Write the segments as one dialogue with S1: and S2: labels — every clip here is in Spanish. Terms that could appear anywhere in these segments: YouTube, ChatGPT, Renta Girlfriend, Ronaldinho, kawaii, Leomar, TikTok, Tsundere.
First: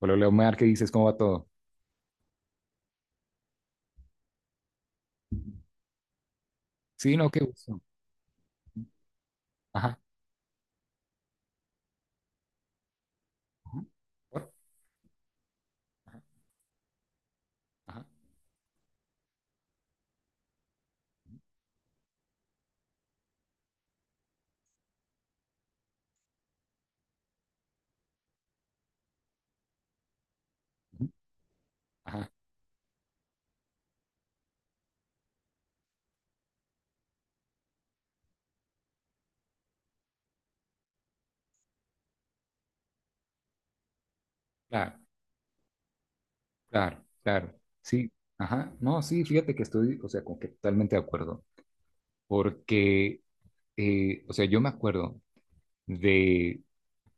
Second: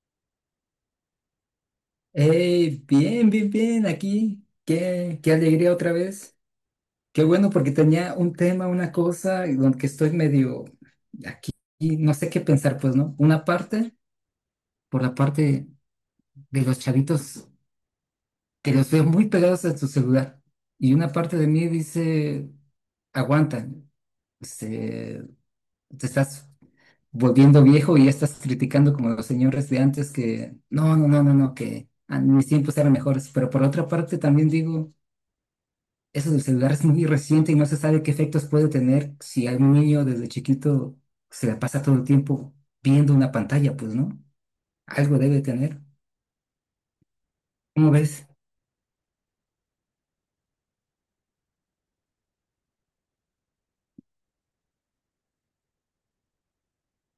S1: Hola, Leomar, ¿qué dices? ¿Cómo va todo?
S2: Hey, bien, bien, bien, aquí. Qué alegría otra vez.
S1: Sí,
S2: Qué
S1: no, qué
S2: bueno, porque
S1: gusto.
S2: tenía un tema, una cosa, y donde que
S1: Ajá.
S2: estoy medio aquí, y no sé qué pensar, pues, ¿no? Una
S1: Ajá,
S2: parte,
S1: ¿por?
S2: por la parte de los chavitos,
S1: Ajá.
S2: que los veo muy pegados a su celular. Y una parte de mí dice, aguanta, se- te estás volviendo viejo y ya estás criticando como los señores de antes que, no, no,
S1: Ujú,
S2: no, no, no, que a
S1: ajá.
S2: mis tiempos eran mejores. Pero por otra parte también digo. Eso del celular es muy reciente y no se sabe qué efectos puede tener si algún niño desde chiquito se la pasa todo el tiempo viendo una pantalla, pues, ¿no?
S1: Claro,
S2: Algo debe tener.
S1: claro, claro.
S2: ¿Cómo
S1: Sí,
S2: ves?
S1: ajá. No, sí, fíjate que estoy, o sea, como que totalmente de acuerdo. Porque, o sea, yo me acuerdo de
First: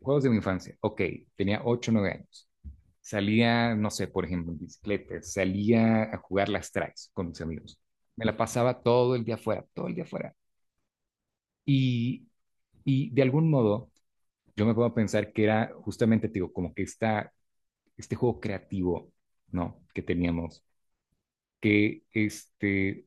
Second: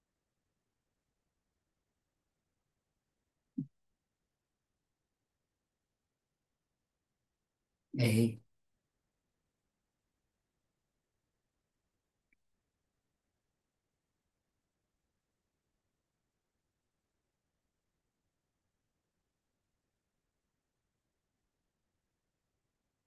S1: juegos de mi infancia. Ok, tenía 8 9 años. Salía, no sé, por ejemplo, en bicicleta. Salía a jugar las traes con mis amigos. Me la
S2: Ey,
S1: pasaba todo el día afuera, todo el día afuera. Y, y de algún modo. Yo me puedo pensar que era justamente, te digo, como que este juego creativo, ¿no? Que teníamos, que este,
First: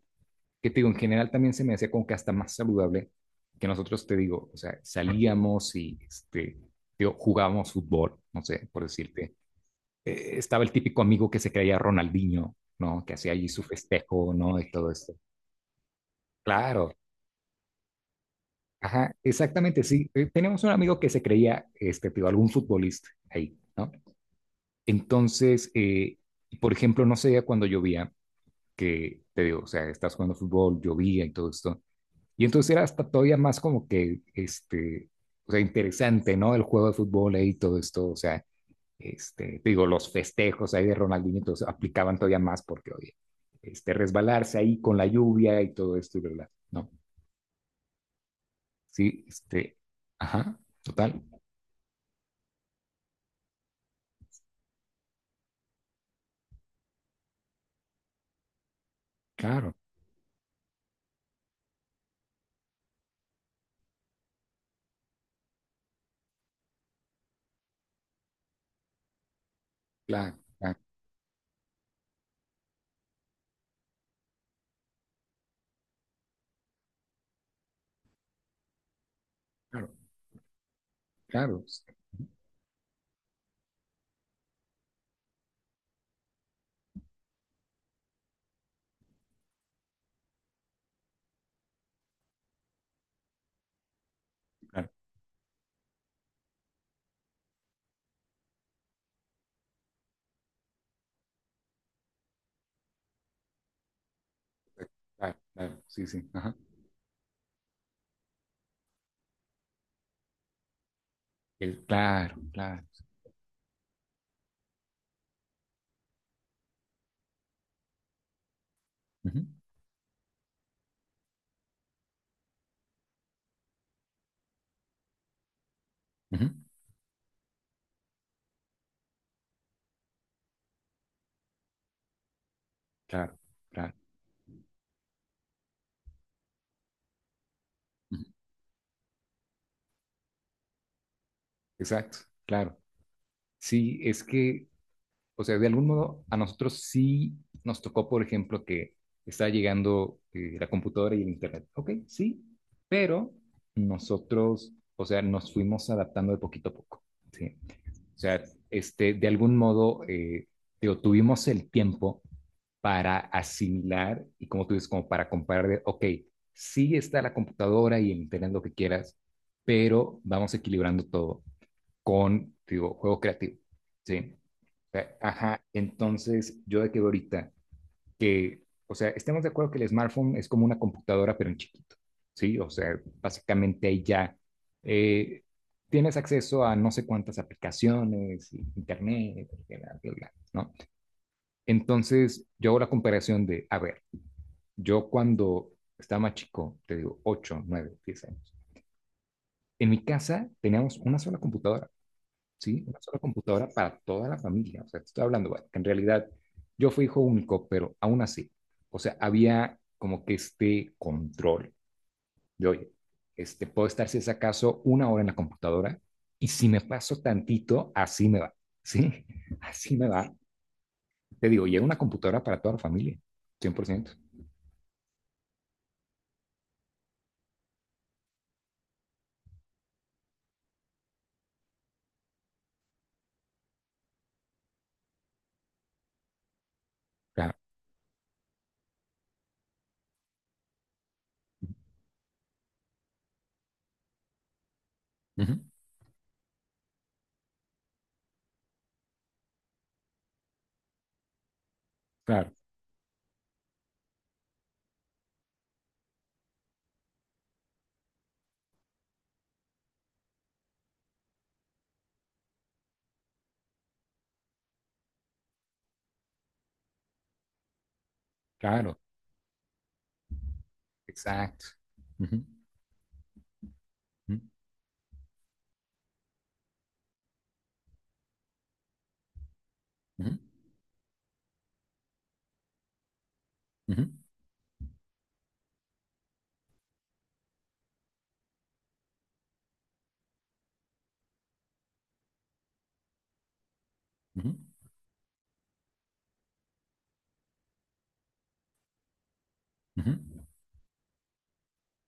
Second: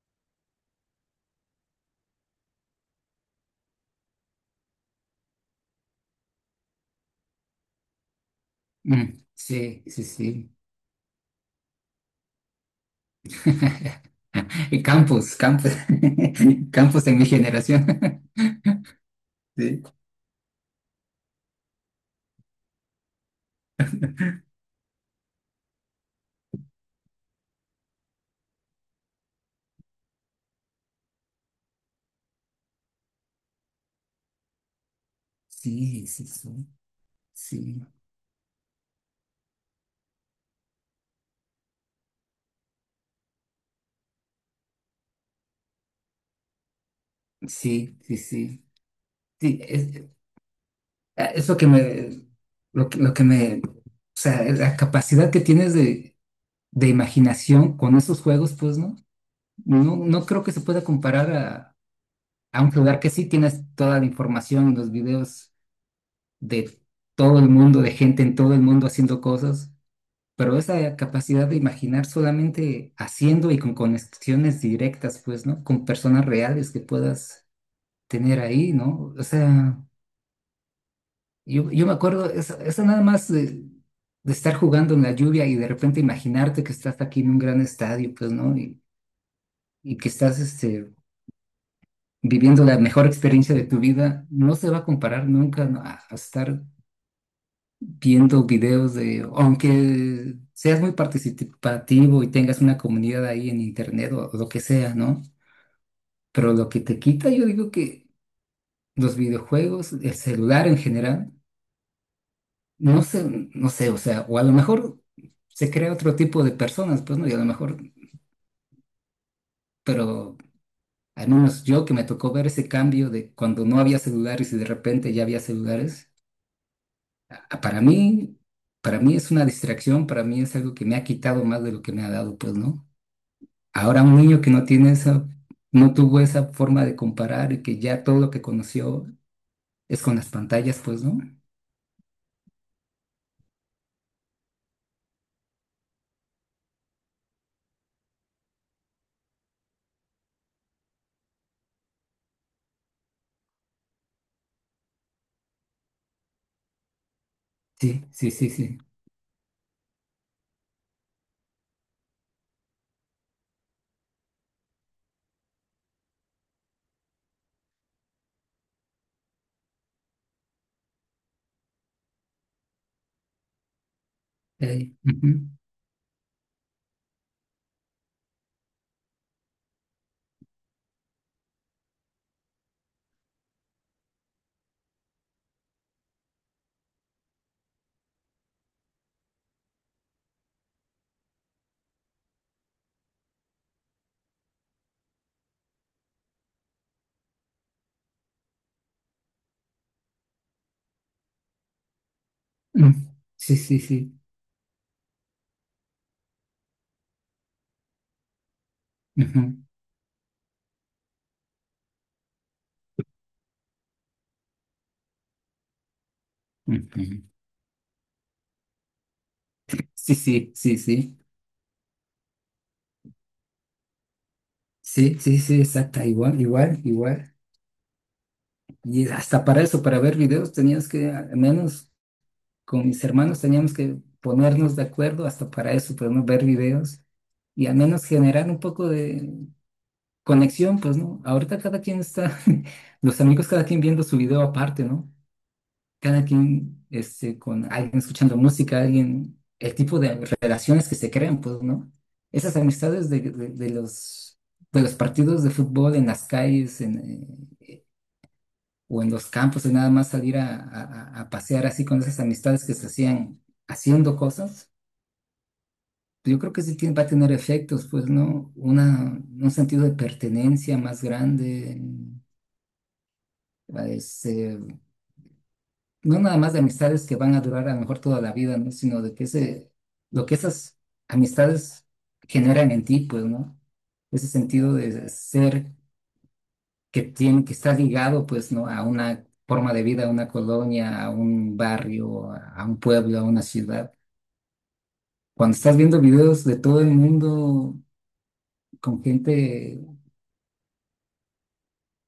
S1: que te digo, en general también se me hacía como que hasta más saludable que nosotros, te digo, o sea, salíamos y este, te digo, jugábamos fútbol, no sé, por
S2: mm,
S1: decirte.
S2: sí, sí,
S1: Eh,
S2: sí.
S1: estaba el típico amigo que se creía Ronaldinho, ¿no? Que hacía allí su festejo, ¿no? Y
S2: Y
S1: todo esto.
S2: Campos, Campos,
S1: Claro,
S2: Campos en mi generación.
S1: ajá, exactamente, sí. Teníamos un amigo que se creía, este, te digo, algún futbolista ahí, ¿no? Entonces, por ejemplo, no sé, cuando llovía, que te digo, o sea, estás jugando fútbol, llovía y todo esto. Y entonces era hasta todavía más como que, este, o sea,
S2: Sí, sí,
S1: interesante, ¿no? El
S2: sí,
S1: juego de fútbol ahí, todo
S2: sí, sí,
S1: esto, o sea, este, te digo, los festejos ahí de Ronaldinho, entonces aplicaban todavía más porque, oye, este, resbalarse ahí con la lluvia y todo esto, y ¿verdad? No,
S2: sí, sí, sí.
S1: sí,
S2: Sí,
S1: este,
S2: es,
S1: ajá, total,
S2: es lo que me, o sea, la capacidad que tienes de imaginación con esos juegos, pues no,
S1: claro,
S2: no creo que se pueda comparar a un lugar que sí tienes toda la información, los videos de todo el mundo, de gente en todo el mundo haciendo cosas,
S1: claro,
S2: pero
S1: claro,
S2: esa capacidad de imaginar solamente haciendo y con conexiones directas, pues no, con personas reales que puedas tener ahí, ¿no? O sea,
S1: claro, claro,
S2: yo, me acuerdo, eso nada más. De estar jugando en la lluvia y de repente imaginarte que estás aquí en un gran estadio, pues, ¿no? y, que estás viviendo la mejor experiencia de tu vida, no se va a
S1: claro, claro,
S2: comparar nunca, ¿no? a, estar viendo videos de, aunque seas muy participativo y tengas una comunidad ahí en internet o lo que sea, ¿no?
S1: claro, claro, sí, sí,
S2: Pero
S1: ajá.
S2: lo que te quita, yo digo que los videojuegos, el celular en general,
S1: Claro, claro.
S2: no sé, no sé, o sea, o a lo mejor se crea otro tipo de personas, pues, ¿no? Y a lo mejor,
S1: Ujú,
S2: pero. Al menos yo que me tocó ver ese cambio de cuando no había celulares y de repente ya había celulares.
S1: ujú,
S2: Ah, para mí, para mí es una distracción, para mí es algo que me ha quitado más de lo que me ha dado, pues, ¿no?
S1: claro, claro.
S2: Ahora un niño que no tiene esa, no tuvo esa forma de comparar y que ya
S1: Ujú,
S2: todo lo que conoció es con las pantallas, pues, ¿no?
S1: exacto, claro. Sí, es que, o sea, de algún modo a nosotros sí nos tocó, por ejemplo, que está llegando la computadora y el internet. Ok, sí, pero nosotros, o sea, nos fuimos adaptando de poquito a poco. Sí.
S2: Sí,
S1: O
S2: sí,
S1: sea,
S2: sí, sí.
S1: este, de algún modo, digo, tuvimos el tiempo para asimilar y como tú dices, como para comparar de, ok, sí está la computadora y el internet, lo que quieras, pero vamos equilibrando todo con, digo, juego creativo, ¿sí? O
S2: Ey,
S1: sea,
S2: ujú,
S1: ajá, entonces yo de que veo ahorita que, o sea, estemos de acuerdo que el smartphone es como una computadora, pero en chiquito, ¿sí? O sea, básicamente ahí ya eh, tienes acceso a no sé cuántas aplicaciones, internet, bla, bla, bla, ¿no? Entonces, yo hago la comparación de, a ver, yo cuando estaba más chico, te digo, 8 9 10 años, en mi casa teníamos una sola computadora. ¿Sí?
S2: mm,
S1: Una sola
S2: sí,
S1: computadora
S2: sí,
S1: para
S2: sí.
S1: toda la familia. O sea, te estoy hablando, bueno, que en realidad yo fui hijo único, pero aún así, o sea,
S2: Ujú,
S1: había como que este control de, oye, este, puedo estar si es acaso una hora en la computadora y si me paso
S2: ujú.
S1: tantito, así me va, ¿sí? Así me
S2: Sí,
S1: va.
S2: sí, sí, sí.
S1: Te digo, y era una computadora para toda la familia, 100%.
S2: Sí, sí, sí, exacta, igual, igual, igual. Y hasta para eso, para ver videos, tenías que al menos con mis hermanos teníamos que ponernos de acuerdo hasta para eso, pues, ¿no? Ver videos
S1: Claro,
S2: y al menos generar un poco de conexión, pues, ¿no? Ahorita cada quien está, los amigos cada quien viendo su video aparte, ¿no?
S1: ujú,
S2: Cada quien, con alguien escuchando música, alguien, el tipo de relaciones que se crean, pues, ¿no?
S1: claro,
S2: Esas amistades de, de los partidos de fútbol en las calles, en, o en los campos, de nada más salir a, a pasear así con esas amistades que se hacían haciendo cosas. Yo creo que sí va a tener efectos, pues, ¿no?
S1: claro,
S2: Una, un sentido de pertenencia más
S1: exacto.
S2: grande,
S1: Ujú, ujú,
S2: este, no nada más de amistades que van a durar a lo mejor toda la vida, ¿no? Sino de que ese, lo que esas amistades generan en ti, pues, ¿no?
S1: ujú,
S2: Ese sentido de ser que tiene, que está ligado, pues, ¿no? A una forma de vida, a una colonia, a un barrio, a un pueblo, a una ciudad.
S1: ujú,
S2: Cuando estás viendo videos de todo el mundo con gente,
S1: ujú.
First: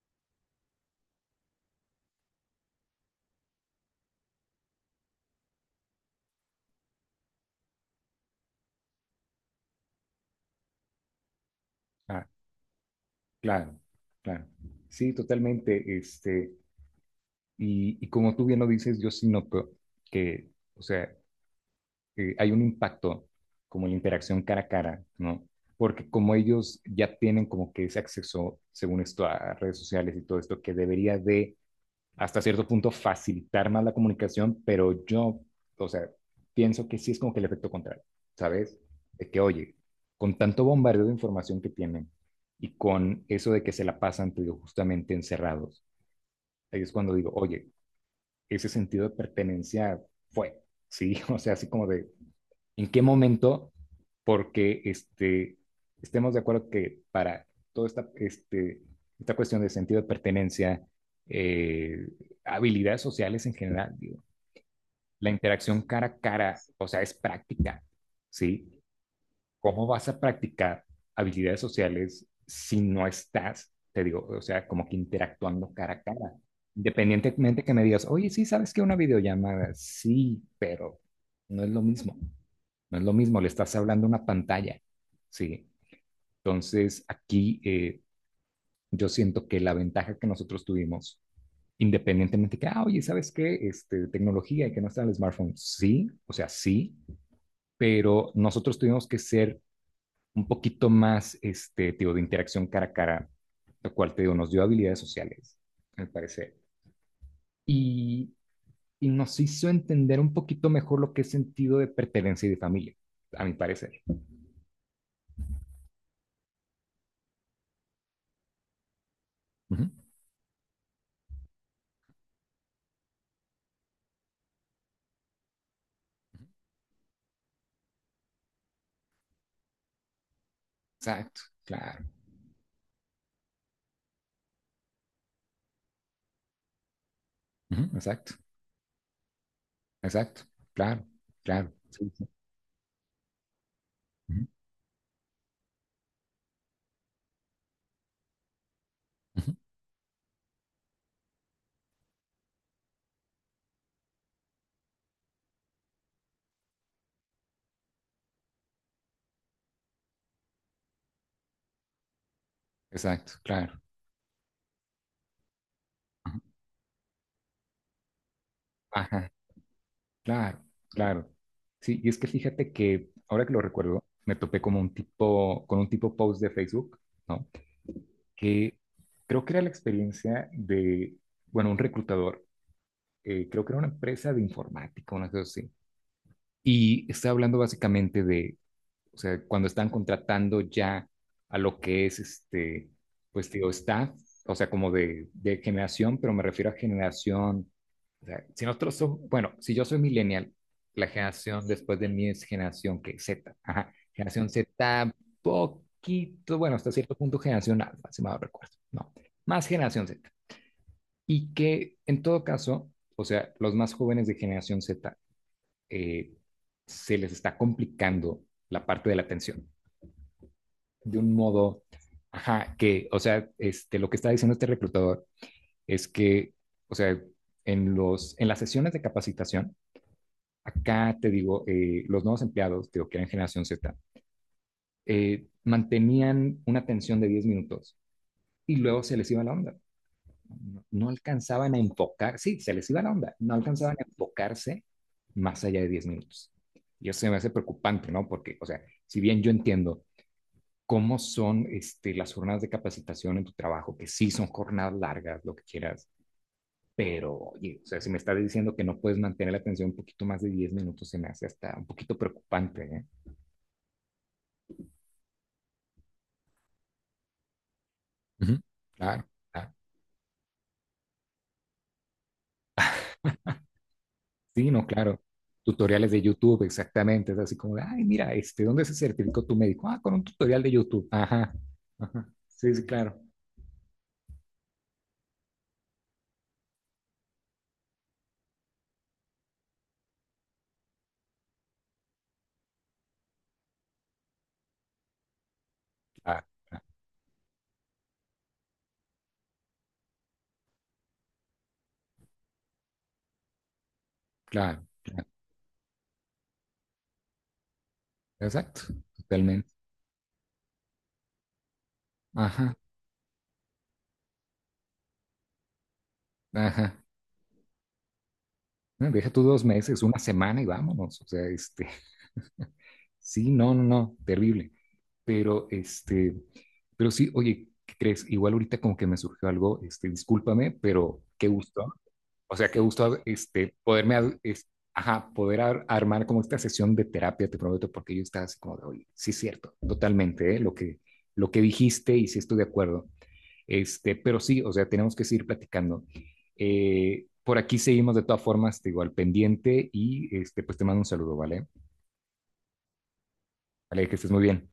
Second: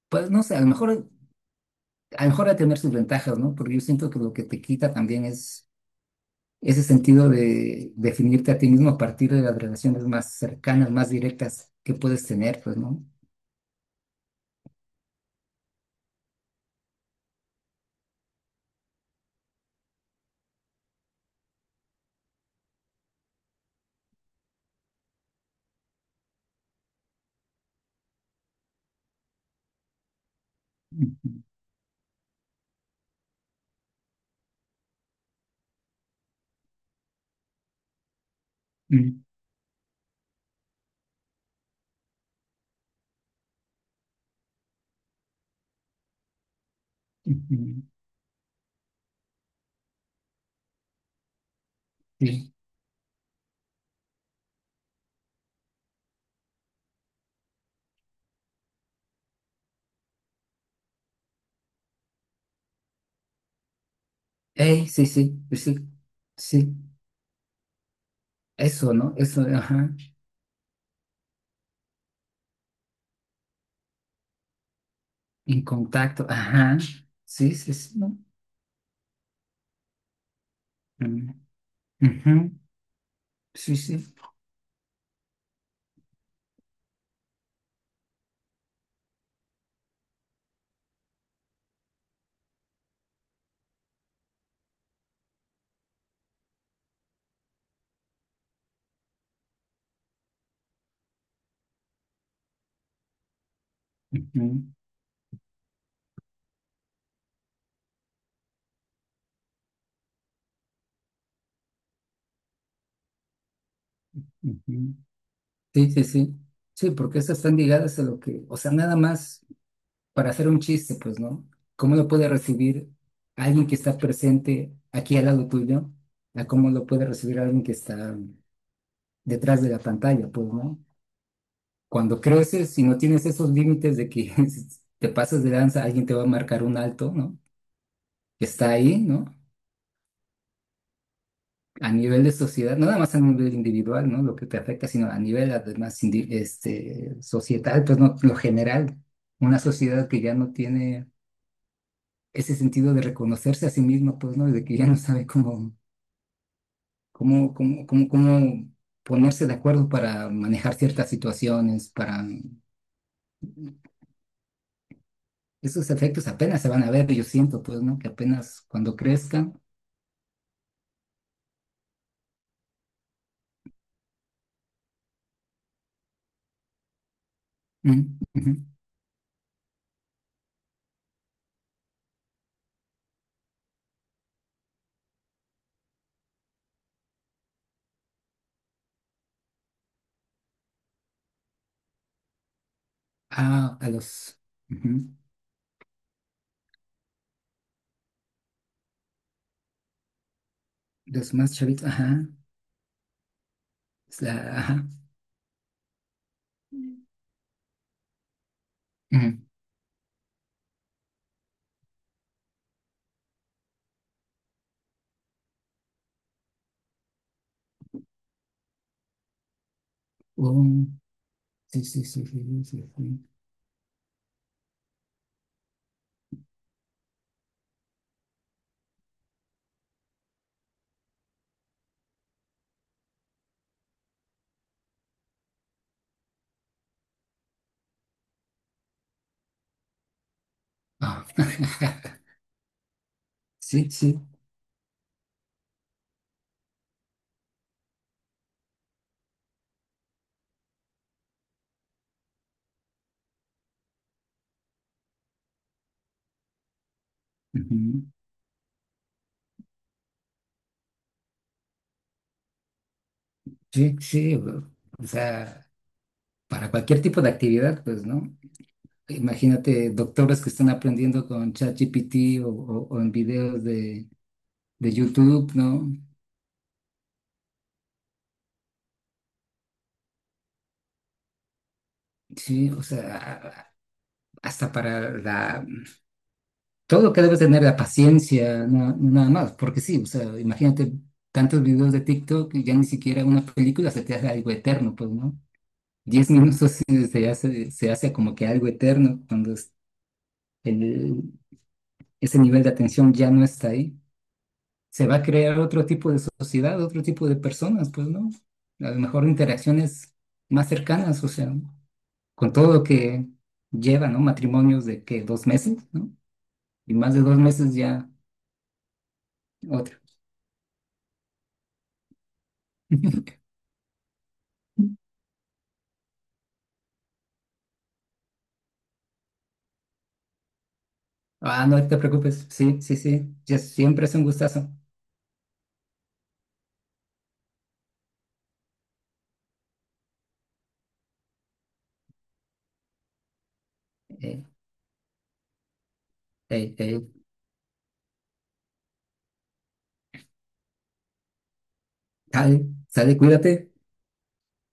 S2: pues no sé, a lo mejor a lo mejor a tener sus ventajas, ¿no? Porque yo siento que lo que te quita también es ese sentido de definirte a ti mismo a partir de las relaciones más cercanas, más directas que puedes
S1: Claro.
S2: tener, pues, ¿no?
S1: Claro, claro. Sí, totalmente. Este, y como tú bien lo dices, yo sí noto que, o sea, hay un impacto como la interacción cara a cara, ¿no? Porque como ellos ya tienen como que ese acceso, según esto, a redes sociales y todo esto, que debería
S2: Ujú,
S1: de hasta cierto punto facilitar más la comunicación, pero yo, o sea, pienso que sí es como que el efecto contrario, ¿sabes?
S2: ujú,
S1: De que, oye, con tanto bombardeo de información que tienen y con eso de que se la pasan, te digo, justamente encerrados, ahí es cuando digo, oye,
S2: ujú,
S1: ese sentido de pertenencia fue, ¿sí? O sea, así como de,
S2: sí,
S1: en qué momento, porque este, estemos de acuerdo que para toda esta, este, esta cuestión de sentido de pertenencia, eh, habilidades sociales en general, digo,
S2: ey, sí,
S1: la
S2: sí, pues sí,
S1: interacción cara a cara,
S2: sí,
S1: o sea, es práctica, ¿sí?
S2: eso, ¿no? Eso,
S1: ¿Cómo
S2: ajá,
S1: vas a practicar habilidades sociales si no estás, te digo, o sea, como que
S2: en
S1: interactuando cara a
S2: contacto,
S1: cara?
S2: ajá, sí,
S1: Independientemente
S2: sí,
S1: que me
S2: sí,
S1: digas,
S2: ¿no?
S1: oye, sí, sabes que una videollamada, sí, pero
S2: Mm,
S1: no es lo mismo.
S2: ujú,
S1: No es lo mismo, le
S2: sí,
S1: estás hablando a
S2: sí,
S1: una pantalla, ¿sí? Entonces, aquí yo siento que la ventaja que nosotros tuvimos, independientemente que, ah, oye, ¿sabes qué? Este, tecnología y que no está en el smartphone, sí, o sea, sí, pero nosotros tuvimos que ser un poquito más, este, tío, de interacción cara a cara, lo cual, te digo, nos dio
S2: ujú,
S1: habilidades sociales, me parece. Y, y nos hizo entender un poquito mejor lo que es sentido de pertenencia y de familia, a mi parecer.
S2: ujú, sí, sí, sí, sí, porque esas están ligadas a lo que, o sea, nada más,
S1: Ujú.
S2: para hacer un chiste, pues, ¿no? ¿Cómo lo puede recibir alguien que está presente aquí al lado tuyo? A cómo lo puede recibir alguien que está detrás de la pantalla, pues, ¿no?
S1: Exacto, claro.
S2: Cuando creces y no tienes esos límites de que si te pasas de lanza, alguien te va a marcar un alto, ¿no?
S1: Ujú, exacto,
S2: Que está ahí, ¿no?
S1: exacto, claro, claro,
S2: A
S1: sí,
S2: nivel
S1: sí,
S2: de sociedad, no nada más a nivel individual, ¿no? Lo
S1: ujú,
S2: que te afecta, sino a nivel además societal, pues, ¿no? Lo general,
S1: ujú,
S2: una sociedad que ya no tiene ese sentido de reconocerse a sí mismo, pues, ¿no? Y de que ya no sabe cómo, cómo, ponerse de acuerdo para manejar ciertas situaciones, para.
S1: exacto, claro,
S2: Esos efectos
S1: ujú,
S2: apenas se van a ver, yo siento, pues, ¿no? Que apenas cuando
S1: ajá,
S2: crezcan.
S1: claro, claro. Sí, y es que fíjate que ahora que lo recuerdo, me topé como un tipo, con un tipo post de Facebook, ¿no?
S2: Mm, ujú.
S1: Que creo que era la experiencia de, bueno, un reclutador, creo que era una empresa de informática, una cosa así, y estaba hablando básicamente de, o sea, cuando están contratando ya a lo que es este, pues digo,
S2: Ah, a
S1: staff,
S2: los,
S1: o sea, como
S2: ujú,
S1: de generación, pero me refiero a generación, o sea, si nosotros somos, bueno, si yo soy millennial, la
S2: los más
S1: generación
S2: chavitos,
S1: después de
S2: ajá,
S1: mí es generación que Z, ajá, generación
S2: ajá,
S1: Z, poquito, bueno, hasta cierto punto generación alfa, si mal no recuerdo, no,
S2: ujú.
S1: más generación Z. Y que en todo caso, o sea, los más jóvenes de generación Z eh, se les está complicando la parte de la atención
S2: Oh,
S1: de un modo,
S2: sí, sí, sí, sí, sí,
S1: ajá,
S2: sí,
S1: que, o
S2: sí.
S1: sea, este, lo que está diciendo este reclutador es que, o sea, en, los, en las sesiones de capacitación, acá te digo, los nuevos empleados, digo, que eran generación Z, mantenían una atención de 10 minutos y luego se les iba la onda. No, no
S2: Ah,
S1: alcanzaban a enfocar, sí, se les iba la onda, no
S2: sí,
S1: alcanzaban a
S2: sí,
S1: enfocarse más allá de 10 minutos. Y eso se me hace preocupante, ¿no? Porque, o sea, si bien yo entiendo cómo son este, las jornadas de capacitación en tu trabajo, que sí son jornadas largas, lo que quieras, pero, oye, o sea, si
S2: ujú.
S1: me estás diciendo que no puedes mantener la atención un poquito más de 10 minutos, se me hace hasta un poquito preocupante, ¿eh?
S2: Sí, sí, o sea, para cualquier tipo de actividad, pues, ¿no?
S1: Ujú. Claro, claro.
S2: Imagínate doctores que están aprendiendo con ChatGPT o, o en videos
S1: Sí, no,
S2: de
S1: claro.
S2: YouTube, ¿no?
S1: Tutoriales de YouTube, exactamente. Es así como, de, ay, mira, este, ¿dónde se certificó tu médico? Ah, con un tutorial de YouTube. Ajá, ajá.
S2: Sí,
S1: Sí,
S2: o
S1: sí, claro.
S2: sea, hasta para la, todo lo que debes tener, la paciencia, nada más, porque sí, o sea, imagínate tantos videos de TikTok y ya ni siquiera una película se te hace algo eterno, pues, ¿no? Diez
S1: Claro,
S2: minutos sí se hace como que algo eterno cuando el- ese nivel de atención ya no está ahí.
S1: claro,
S2: Se va a
S1: claro.
S2: crear otro tipo de sociedad, otro tipo de personas, pues, ¿no?
S1: Exacto,
S2: A lo mejor
S1: totalmente.
S2: interacciones más cercanas, o sea, con todo
S1: Ajá,
S2: lo que lleva, ¿no? Matrimonios de que 2 meses, ¿no?
S1: ajá.
S2: Y más de 2 meses ya
S1: No, deja tú dos
S2: otro.
S1: meses, una semana y vámonos. O sea, este, sí, no, no, no, terrible. Pero, este, pero sí, oye, ¿qué crees? Igual ahorita como que me surgió algo, este, discúlpame, pero qué
S2: Ah, no
S1: gusto.
S2: te preocupes,
S1: O sea, qué
S2: sí, sí,
S1: gusto,
S2: sí, ya
S1: este,
S2: siempre
S1: poderme,
S2: es un gustazo.
S1: ajá, poder armar como esta sesión de terapia, te prometo, porque yo estaba así como de, oye, sí es cierto, totalmente, ¿eh? Lo que dijiste y sí estoy de acuerdo. Este, pero
S2: Eh,
S1: sí, o sea, tenemos que seguir platicando.
S2: eh, eh,
S1: Por aquí seguimos de todas formas, te digo, al pendiente y este, pues te mando un saludo, ¿vale?
S2: Sale, sale, cuídate.
S1: Vale, que estés muy bien.